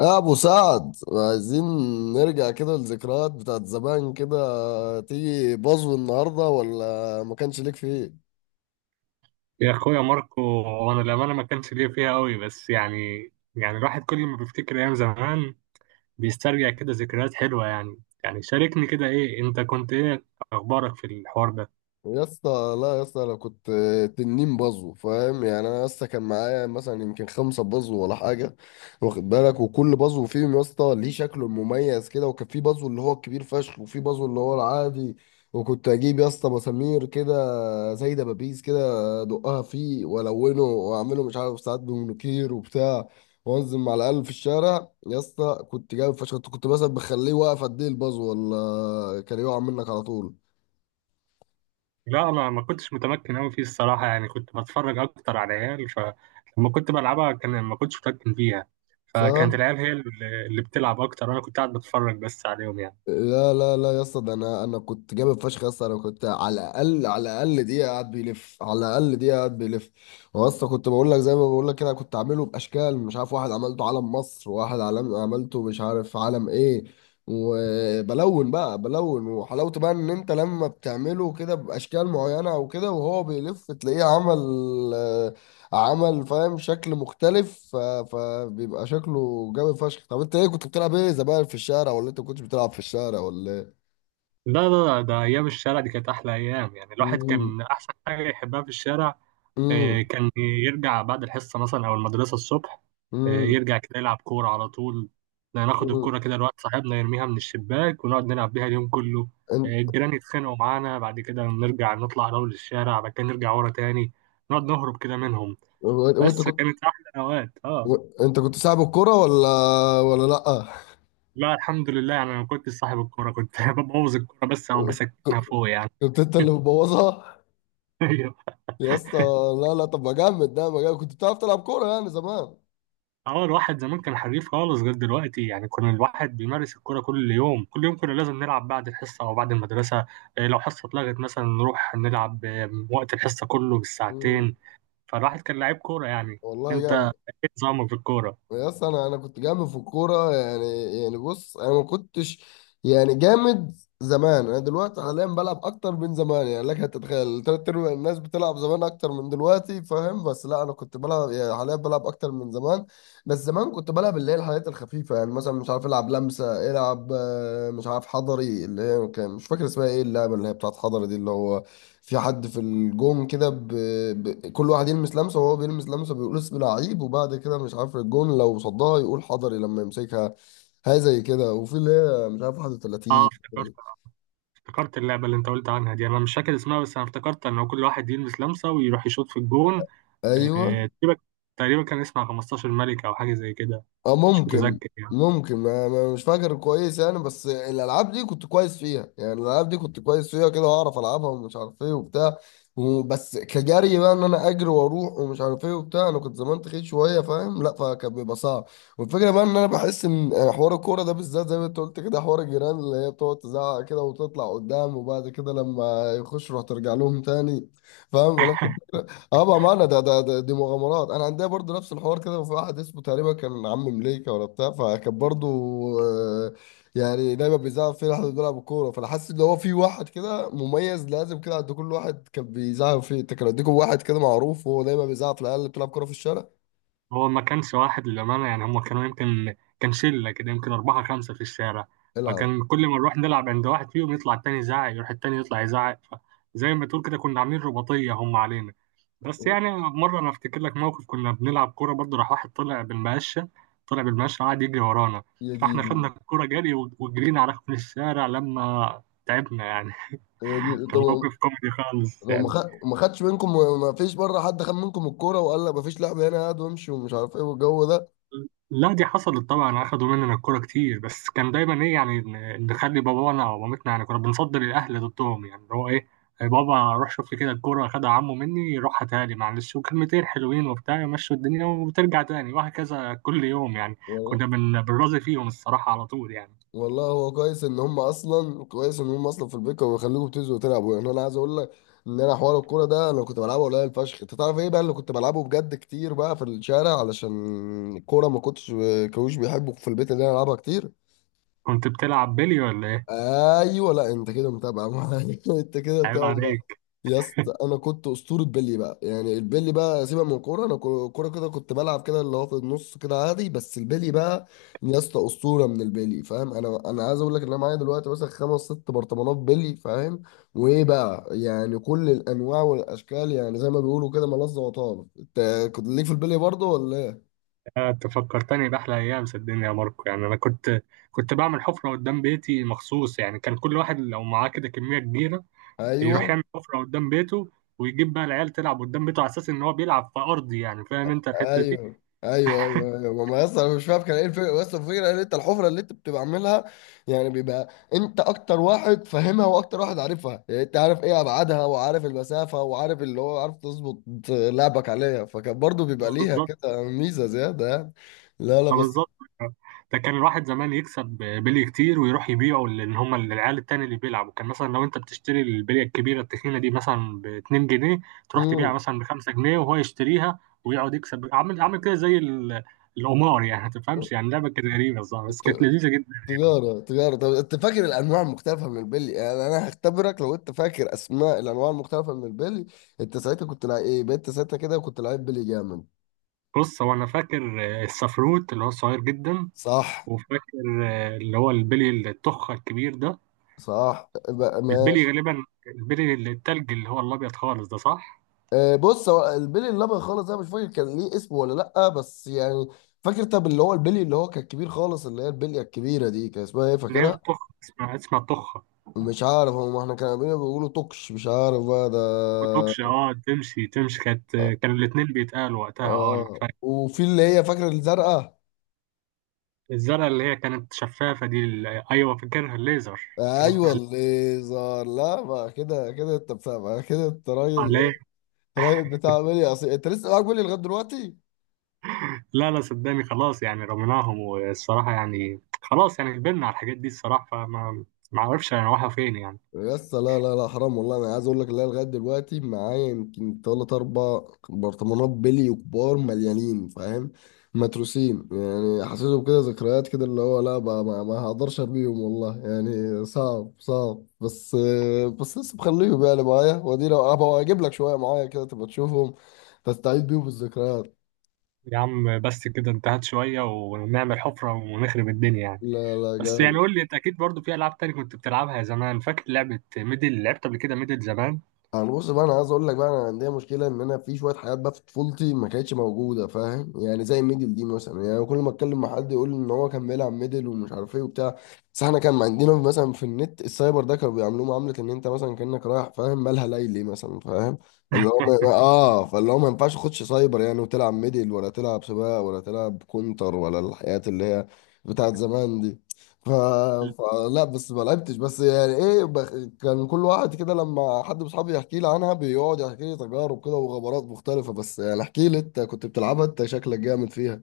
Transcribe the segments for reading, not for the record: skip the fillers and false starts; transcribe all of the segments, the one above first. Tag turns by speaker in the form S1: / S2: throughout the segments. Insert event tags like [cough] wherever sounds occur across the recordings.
S1: يا ابو سعد، عايزين نرجع كده للذكريات بتاعت زمان. كده تيجي بازو النهارده ولا ما كانش ليك فيه؟
S2: يا اخويا ماركو، وانا الامانه ما كانش ليا فيها قوي، بس يعني الواحد كل ما بيفتكر ايام زمان بيسترجع كده ذكريات حلوه. يعني شاركني كده، ايه انت كنت ايه اخبارك في الحوار ده؟
S1: يا اسطى، لا يا اسطى، انا كنت 2 بازو، فاهم؟ يعني انا يا اسطى كان معايا مثلا يمكن 5 بازو ولا حاجه. واخد بالك، وكل بازو فيهم يا اسطى ليه شكله المميز كده، وكان في بازو اللي هو الكبير فشخ وفي بازو اللي هو العادي. وكنت اجيب يا اسطى مسامير كده زي دبابيس كده، ادقها فيه، والونه، واعمله مش عارف ساعات بمونوكير وبتاع. وانزل مع العيال في الشارع، يا اسطى كنت جايب فشخ، كنت مثلا بخليه واقف قد ايه البازو ولا كان يقع منك على طول؟
S2: لا، انا ما كنتش متمكن قوي فيه الصراحه، يعني كنت بتفرج اكتر على العيال، فلما كنت بلعبها كان ما كنتش متمكن فيها.
S1: صح؟
S2: فكانت العيال هي اللي بتلعب اكتر، وانا كنت قاعد بتفرج بس عليهم يعني.
S1: لا، لا، لا، يا اسطى، ده انا كنت جامد فشخ. يا اسطى انا كنت على الاقل على الاقل دقيقه قاعد بيلف، على الاقل دقيقه قاعد بيلف. هو يا اسطى، كنت بقول لك زي ما بقول لك كده، كنت عامله باشكال، مش عارف، واحد عملته علم مصر، وواحد علم عملته مش عارف علم ايه. وبلون بقى، بلون، وحلاوته بقى ان انت لما بتعمله كده باشكال معينه وكده، وهو بيلف تلاقيه عمل فاهم شكل مختلف فبيبقى شكله جامد فشخ. طب انت ايه كنت بتلعب ايه زمان في الشارع، ولا انت ما كنتش بتلعب في الشارع ولا ايه؟
S2: لا لا لا، ده ايام الشارع دي كانت احلى ايام. يعني الواحد
S1: امم.
S2: كان احسن حاجه يحبها في الشارع.
S1: امم.
S2: كان يرجع بعد الحصة مثلا أو المدرسة الصبح.
S1: امم.
S2: يرجع كده يلعب كورة على طول. ناخد
S1: امم.
S2: الكورة كده لواحد صاحبنا، يرميها من الشباك ونقعد نلعب بيها اليوم كله.
S1: انت
S2: الجيران يتخانقوا معانا، بعد كده نرجع نطلع نروح للشارع، بعد كده نرجع ورا تاني، نقعد نهرب كده منهم.
S1: وانت
S2: بس
S1: كنت
S2: كانت أحلى أوقات
S1: و... انت كنت صاحب الكرة ولا لا؟
S2: لا، الحمد لله، يعني أنا ما كنتش صاحب الكورة، كنت [laughs] ببوظ الكورة بس أو بسكنها
S1: ك-
S2: فوق يعني.
S1: كنت انت اللي مبوظها؟
S2: [laughs] أيوه.
S1: يا اسطى، لا، لا، طب ما جامد، ده ما جامد، كنت بتعرف تلعب كورة يعني زمان.
S2: اه الواحد زمان كان حريف خالص غير دلوقتي، يعني كان الواحد بيمارس الكرة كل يوم كل يوم، كنا لازم نلعب بعد الحصة أو بعد المدرسة. إيه لو حصة اتلغت مثلا نروح نلعب، وقت الحصة كله
S1: امم.
S2: بالساعتين. فالواحد كان لعيب كورة يعني.
S1: والله
S2: انت
S1: جامد.
S2: ايه نظامك في الكورة؟
S1: يا اسطى، انا كنت جامد في الكوره يعني. يعني بص انا ما كنتش. يعني جامد. زمان، انا دلوقتي حاليا بلعب اكتر من زمان، يعني لك هتتخيل تلات ارباع الناس بتلعب زمان اكتر من دلوقتي، فاهم؟ بس لا، انا كنت بلعب يعني، حاليا بلعب اكتر من زمان. بس زمان كنت بلعب اللي هي الحاجات الخفيفه، يعني مثلا مش عارف العب لمسه، العب مش عارف حضري، اللي هي كان مش فاكر اسمها ايه اللعبه اللي هي بتاعت حضري دي، اللي هو في حد في الجون كده كل واحد يلمس لمسه، وهو بيلمس لمسه بيقول اسم لعيب، وبعد كده مش عارف، الجون لو صدها يقول حضري لما يمسكها. هاي زي كده، وفي اللي هي مش عارف
S2: اه
S1: 31.
S2: افتكرت. افتكرت اللعبة اللي انت قلت عنها دي، انا مش فاكر اسمها، بس انا افتكرت ان هو كل واحد يلمس لمسة ويروح يشوط في الجون.
S1: ايوه.
S2: تقريبا. تقريبا كان اسمها 15 ملك او حاجة زي كده.
S1: اه،
S2: مش
S1: ممكن.
S2: متذكر يعني.
S1: ممكن، مش فاكر كويس يعني، بس الالعاب دي كنت كويس فيها يعني، الالعاب دي كنت كويس فيها كده، واعرف العبها، ومش عارف ايه وبتاع. وبس كجري بقى، ان انا اجري واروح ومش عارف ايه وبتاع، انا كنت زمان تخيل شويه فاهم، لا فكان بيبقى صعب. والفكره بقى ان انا بحس ان حوار الكوره ده بالذات زي ما انت قلت كده، حوار الجيران اللي هي بتقعد تزعق كده وتطلع قدام، وبعد كده لما يخش روح ترجع لهم تاني. فاهم. اه بامانه، ده, ده ده دي مغامرات. انا عندي برضو نفس الحوار كده، وفي واحد اسمه تقريبا كان عم مليكه ولا بتاع، فكان برضو آه، يعني دايما بيزعق فيه لحد بيلعب الكوره. فانا حاسس ان هو في واحد كده مميز لازم كده عند كل واحد كان بيزعق فيه. انت كان عندكم واحد كده معروف وهو دايما بيزعق في العيال اللي بتلعب كوره في الشارع؟
S2: هو ما كانش واحد للأمانة، يعني هم كانوا يمكن كان شلة كده، يمكن أربعة خمسة في الشارع.
S1: العب.
S2: فكان كل ما نروح نلعب عند واحد فيهم يطلع التاني يزعق، يروح التاني يطلع يزعق. فزي ما تقول كده كنا عاملين رباطية هم علينا. بس يعني مرة أنا أفتكر لك موقف، كنا بنلعب كورة برضه، راح واحد طلع بالمقشة، طلع بالمقشة قعد يجري ورانا.
S1: يا
S2: فإحنا خدنا
S1: ديني.
S2: الكورة جري، وجرينا على ركن الشارع لما تعبنا يعني.
S1: يا
S2: [laughs]
S1: ديني،
S2: كان
S1: طب
S2: موقف كوميدي خالص
S1: لو
S2: يعني.
S1: ما خدش منكم، ما فيش بره حد خد منكم الكوره وقال لك ما فيش لعب هنا، هات وامشي ومش عارف ايه والجو ده؟
S2: لا، دي حصلت طبعا، اخدوا مننا الكوره كتير، بس كان دايما ايه يعني، نخلي بابانا او مامتنا يعني، كنا بنفضل الاهل ضدهم، يعني اللي هو ايه، يا بابا روح شوف لي كده الكوره اخدها عمو مني، روح هاتها لي معلش، وكلمتين حلوين وبتاع يمشوا الدنيا، وترجع تاني، وهكذا كل يوم يعني. كنا بنراضي فيهم الصراحه على طول يعني.
S1: والله هو كويس ان هم اصلا في البيت كانوا بيخليكم بتنزلوا تلعبوا، يعني انا عايز اقول لك ان انا حوار الكوره ده انا كنت بلعبه قليل فشخ. انت تعرف ايه بقى اللي كنت بلعبه بجد كتير بقى في الشارع؟ علشان الكوره ما كنتش كانوش بيحبوا في البيت ان انا العبها كتير.
S2: كنت بتلعب بيلي ولا ايه؟
S1: ايوه، لا انت كده متابع معايا [laughs] انت كده
S2: عيب
S1: متابع معايا.
S2: عليك.
S1: يا اسطى، انا كنت اسطوره بيلي بقى. يعني البيلي بقى، سيبك من الكوره، انا كوره كده كنت بلعب كده اللي هو في النص كده عادي، بس البيلي بقى. يا اسطى، اسطوره من البيلي فاهم؟ انا عايز اقول لك ان انا معايا دلوقتي مثلا 5 6 برطمانات بيلي، فاهم؟ وايه بقى، يعني كل الانواع والاشكال، يعني زي ما بيقولوا كده، ملظه وطاب. انت كنت ليك في البيلي برضه ولا إيه؟
S2: انت فكرتني باحلى ايام، صدقني يا ماركو، يعني انا كنت بعمل حفره قدام بيتي مخصوص، يعني كان كل واحد لو معاه كده كميه كبيره يروح
S1: ايوه،
S2: يعمل حفرة قدام بيته، ويجيب بقى العيال تلعب قدام بيته على اساس ان هو بيلعب في ارضي يعني، فاهم انت الحتة دي.
S1: ايوه، ايوه، ايوه، ايوه. ما اصلا انا مش فاهم كان ايه الفكره، بس الفكره ان انت الحفره اللي انت بتبقى عاملها، يعني بيبقى انت اكتر واحد فاهمها واكتر واحد عارفها، يعني انت عارف ايه ابعادها، وعارف المسافه، وعارف اللي هو عارف تظبط لعبك عليها. فكان برضو بيبقى ليها
S2: بالظبط.
S1: كده ميزه زياده يعني. لا، لا، بس.
S2: بالظبط. ده كان الواحد زمان يكسب بلي كتير ويروح يبيعه، لان هم العيال التاني اللي بيلعبوا كان مثلا لو انت بتشتري البلية الكبيرة التخينة دي مثلا ب 2 جنيه، تروح تبيعها
S1: مم.
S2: مثلا ب 5 جنيه، وهو يشتريها ويقعد يكسب، عامل كده زي القمار يعني، ما تفهمش يعني، لعبة كانت غريبة صح، بس كانت
S1: ت-
S2: لذيذة جدا يعني.
S1: تجارة، تجارة. طب انت فاكر الانواع المختلفة من البلي؟ يعني انا هختبرك لو انت فاكر اسماء الانواع المختلفة من البلي. انت ساعتها كده كنت لعيب بلي جامد.
S2: بص، هو انا فاكر السفروت اللي هو صغير جدا،
S1: صح.
S2: وفاكر اللي هو البلي التخة الكبير ده.
S1: صح بقى،
S2: البلي
S1: ماشي.
S2: غالبا البلي اللي التلج اللي هو الأبيض خالص ده، صح؟
S1: آه، بص هو البلي الابيض خالص، انا مش فاكر كان ليه اسم ولا لا، بس يعني فاكر. طب اللي هو البلي اللي هو كان كبير خالص، اللي هي البليه الكبيره دي كان اسمها ايه،
S2: اللي هي
S1: فاكرها؟
S2: التخة، اسمها التخة.
S1: مش عارف، هم احنا كانوا بينا بيقولوا توكش، مش عارف بقى ده.
S2: وتوكش، تمشي كانت، كانوا الاتنين بيتقالوا وقتها، أنا
S1: اه،
S2: فاكر.
S1: وفي اللي هي، فاكره الزرقاء.
S2: الزرقاء اللي هي كانت شفافة دي ال-، أيوه فاكرها، الليزر، كان اسمها
S1: ايوه،
S2: الليزر
S1: الليزر. لا بقى كده كده، انت بتاع بقى كده، انت راجل
S2: عليه.
S1: ايه، راجل بتاع بلي اصيل. انت لسه معاك بلي لغايه دلوقتي؟
S2: لا لا، صدقني خلاص يعني، رميناهم، والصراحة يعني خلاص يعني كبرنا على الحاجات دي الصراحة، فما ما أعرفش أنا رايحة فين يعني.
S1: بس لا، لا، لا، حرام والله. انا عايز اقول لك، لا لغايه دلوقتي معايا يمكن 3 4 برطمانات بلي كبار مليانين، فاهم؟ متروسين يعني. حسيته كده ذكريات كده، اللي هو لا بقى، ما هقدرش ارميهم والله، يعني صعب صعب، بس بس لسه مخليهم يعني معايا، وادي لو هبقى اجيب لك شويه معايا كده تبقى تشوفهم، تستعيد بيهم الذكريات.
S2: يا عم بس كده انتهت شوية، ونعمل حفرة ونخرب الدنيا يعني.
S1: لا، لا،
S2: بس يعني
S1: جامد.
S2: قول لي، انت اكيد برضو في العاب تاني كنت بتلعبها زمان، فاكر لعبه ميدل؟ لعبت قبل كده ميدل زمان؟
S1: انا بص بقى، انا عايز اقول لك بقى، انا عندي مشكله ان انا في شويه حاجات بقى في طفولتي ما كانتش موجوده، فاهم؟ يعني زي الميدل دي مثلا، يعني كل ما اتكلم مع حد يقول ان هو كان بيلعب ميدل ومش عارف ايه وبتاع. بس احنا كان عندنا مثلا في النت السايبر ده، كانوا بيعاملوه معامله ان انت مثلا كانك رايح، فاهم، مالها ليلي مثلا، فاهم؟ اللي هو فاللي هو ما ينفعش تخش سايبر يعني، وتلعب ميدل، ولا تلعب سباق، ولا تلعب كونتر، ولا الحاجات اللي هي بتاعت زمان دي ف... فلا بس ما لعبتش، بس يعني ايه كان كل واحد كده لما حد من اصحابي يحكي لي عنها بيقعد يحكي لي تجارب كده وغبرات مختلفة. بس يعني احكي لي، انت كنت بتلعبها انت، شكلك جامد فيها.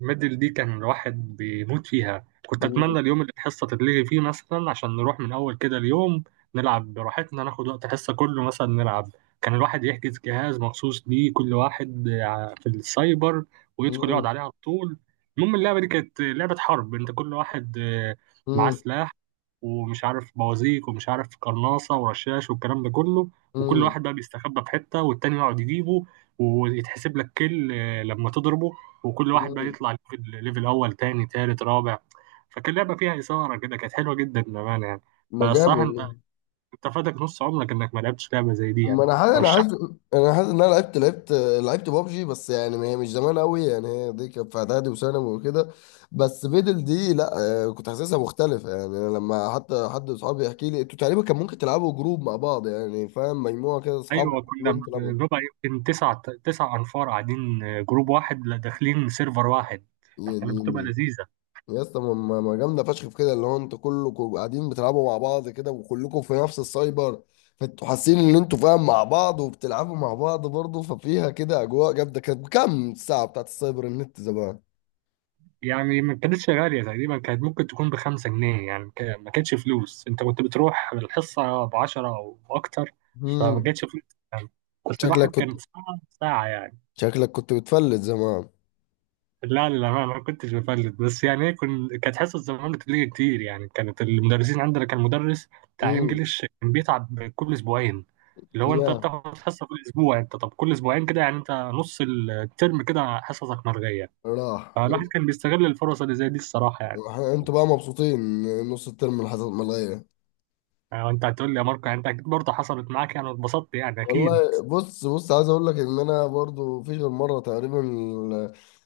S2: الميدل دي كان الواحد بيموت فيها، كنت
S1: امم.
S2: اتمنى اليوم اللي الحصه تتلغي فيه مثلا عشان نروح من اول كده اليوم، نلعب براحتنا، ناخد وقت الحصه كله مثلا نلعب. كان الواحد يحجز جهاز مخصوص ليه كل واحد في السايبر، ويدخل يقعد
S1: امم.
S2: عليه على طول. المهم اللعبه دي كانت لعبه حرب، انت كل واحد معاه
S1: امم.
S2: سلاح، ومش عارف بوازيك ومش عارف قرناصه ورشاش والكلام ده كله، وكل
S1: امم.
S2: واحد بقى بيستخبى في حته والتاني يقعد يجيبه، ويتحسب لك كل لما تضربه، وكل واحد بقى يطلع ليفل اول تاني تالت رابع. فكان لعبه فيها اثاره كده، كانت حلوه جدا بامانه يعني.
S1: ما جامد.
S2: فالصراحه انت فاتك نص عمرك انك ما لعبتش لعبه زي دي يعني.
S1: ما
S2: برشح.
S1: انا حاسس ان انا لعبت بابجي. بس يعني ما هي مش زمان قوي يعني، هي دي كانت في اعدادي وثانوي وكده. بس بيدل دي لا. آه، كنت حاسسها مختلفه يعني. أنا لما حتى حد من اصحابي يحكي لي، انتوا تقريبا كان ممكن تلعبوا جروب مع بعض يعني، فاهم، مجموعه كده
S2: ايوه،
S1: اصحابك
S2: كنا
S1: كلهم تلعبوا؟
S2: بنبقى يمكن تسع انفار قاعدين جروب واحد، لا داخلين سيرفر واحد، كانت بتبقى
S1: يعني
S2: لذيذه.
S1: يا اسطى، ما جامده فشخ في كده، اللي هو انتوا كلكم قاعدين بتلعبوا مع بعض كده، وكلكم في نفس السايبر، فانتوا حاسين ان انتوا فاهم مع بعض، وبتلعبوا مع بعض برضه. ففيها كده اجواء جامده. كانت كام الساعه بتاعت السايبر النت زمان؟
S2: يعني ما كانتش غاليه، تقريبا كانت ممكن تكون بخمسة جنيه يعني، ما كانتش فلوس، انت كنت بتروح الحصه بعشرة او اكتر، فما
S1: امم.
S2: كانتش فلوس يعني. بس
S1: شكلك
S2: الواحد
S1: كنت
S2: كانت ساعه ساعه يعني.
S1: شكلك كنت بتفلت زمان؟
S2: لا، للأمانة ما كنتش بفلت، بس يعني ايه، كنت، كانت حصة زمان بتليجي كتير يعني، كانت المدرسين عندنا كان مدرس بتاع
S1: امم.
S2: انجليش كان بيتعب كل اسبوعين، اللي هو انت
S1: يا
S2: بتاخد حصة كل اسبوع، انت طب كل اسبوعين كده يعني انت نص الترم كده حصصك مرغية.
S1: راح
S2: فالواحد
S1: وإنت-
S2: كان بيستغل الفرص اللي زي دي الصراحة يعني.
S1: وإحنا- انتوا بقى مبسوطين إن نص الترم الحصل ملغيه؟
S2: يعني انت هتقول لي يا ماركو، يعني انت اكيد برضه حصلت معاك يعني واتبسطت يعني اكيد.
S1: والله بص، بص عايز اقول لك ان انا برضو في غير مره تقريبا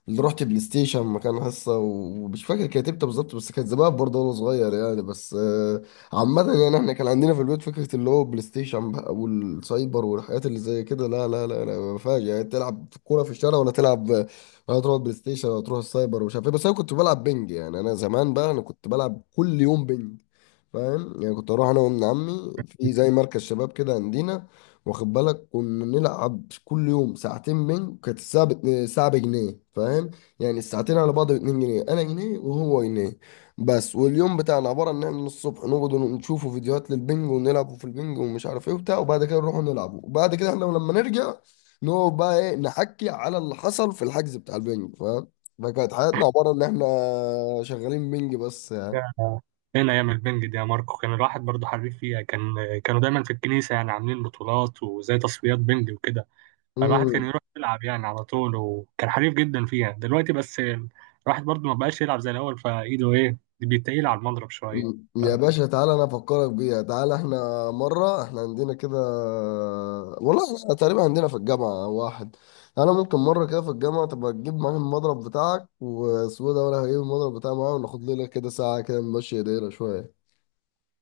S1: اللي رحت بلاي ستيشن مكان حصه، ومش فاكر كانت امتى بالظبط بس كانت زمان برضو، وانا صغير يعني، بس عامه يعني، احنا كان عندنا في البيت فكره اللي هو بلاي ستيشن بقى والسايبر والحاجات اللي زي كده، لا، لا، لا، لا، ما فيهاش يعني تلعب كوره في الشارع، ولا تلعب، ولا تروح بلاي ستيشن، ولا تروح السايبر، ومش عارف ايه. بس انا كنت بلعب بنج، يعني انا زمان بقى، انا كنت بلعب كل يوم بنج، فاهم؟ يعني كنت اروح انا وابن عمي في زي مركز شباب كده عندنا، واخد بالك، كنا نلعب كل يوم ساعتين بينج. كانت الساعه الساعه بجنيه، فاهم؟ يعني الساعتين على بعض ب 2 جنيه، انا جنيه وهو جنيه. بس واليوم بتاعنا عباره ان احنا من الصبح نقعد نشوفوا فيديوهات للبنج ونلعبوا في البنج ومش عارف ايه وبتاع، وبعد كده نروحوا نلعبوا، وبعد كده احنا لما نرجع نقعد بقى ايه نحكي على اللي حصل في الحجز بتاع البنج، فاهم؟ فكانت حياتنا عباره ان احنا شغالين بنج بس.
S2: هنا ايام البنج دي يا ماركو كان الواحد برضه حريف فيها، كان كانوا دايما في الكنيسة يعني عاملين بطولات وزي تصفيات بنج وكده. فالواحد كان
S1: يعني.
S2: يروح يلعب يعني على طول، وكان حريف جدا فيها دلوقتي، بس الواحد برضه ما بقاش يلعب زي الأول، فإيده إيه بيتقيل على المضرب شوية.
S1: يا باشا تعالى انا افكرك بيها. تعالى احنا مره، احنا عندنا كده. والله احنا تقريبا عندنا في الجامعه واحد. انا ممكن مره كده في الجامعه تبقى تجيب معاك المضرب بتاعك وسوى ده، ولا هجيب المضرب بتاعي معايا، وناخد لنا كده ساعه كده نمشي ايدينا شويه.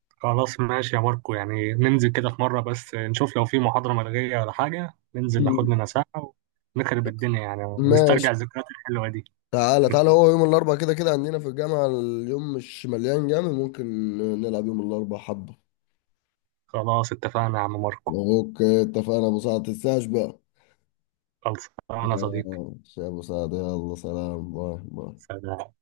S2: خلاص ماشي يا ماركو، يعني ننزل كده في مرة بس، نشوف لو في محاضرة ملغية ولا حاجة، ننزل ناخد
S1: مم.
S2: لنا ساعة ونخرب الدنيا، يعني
S1: ماشي.
S2: نسترجع الذكريات الحلوة دي.
S1: تعالى،
S2: [laughs]
S1: تعالى، هو يوم الاربعاء كده كده عندنا في الجامعه اليوم مش مليان جامد، ممكن نلعب يوم الاربعاء حبه.
S2: خلاص اتفقنا يا عم ماركو.
S1: اوكي، اتفقنا ابو سعد، تنساش بقى.
S2: خلص أنا صديقي.
S1: ماشي يا ابو سعد، يلا سلام، باي باي.
S2: سلام.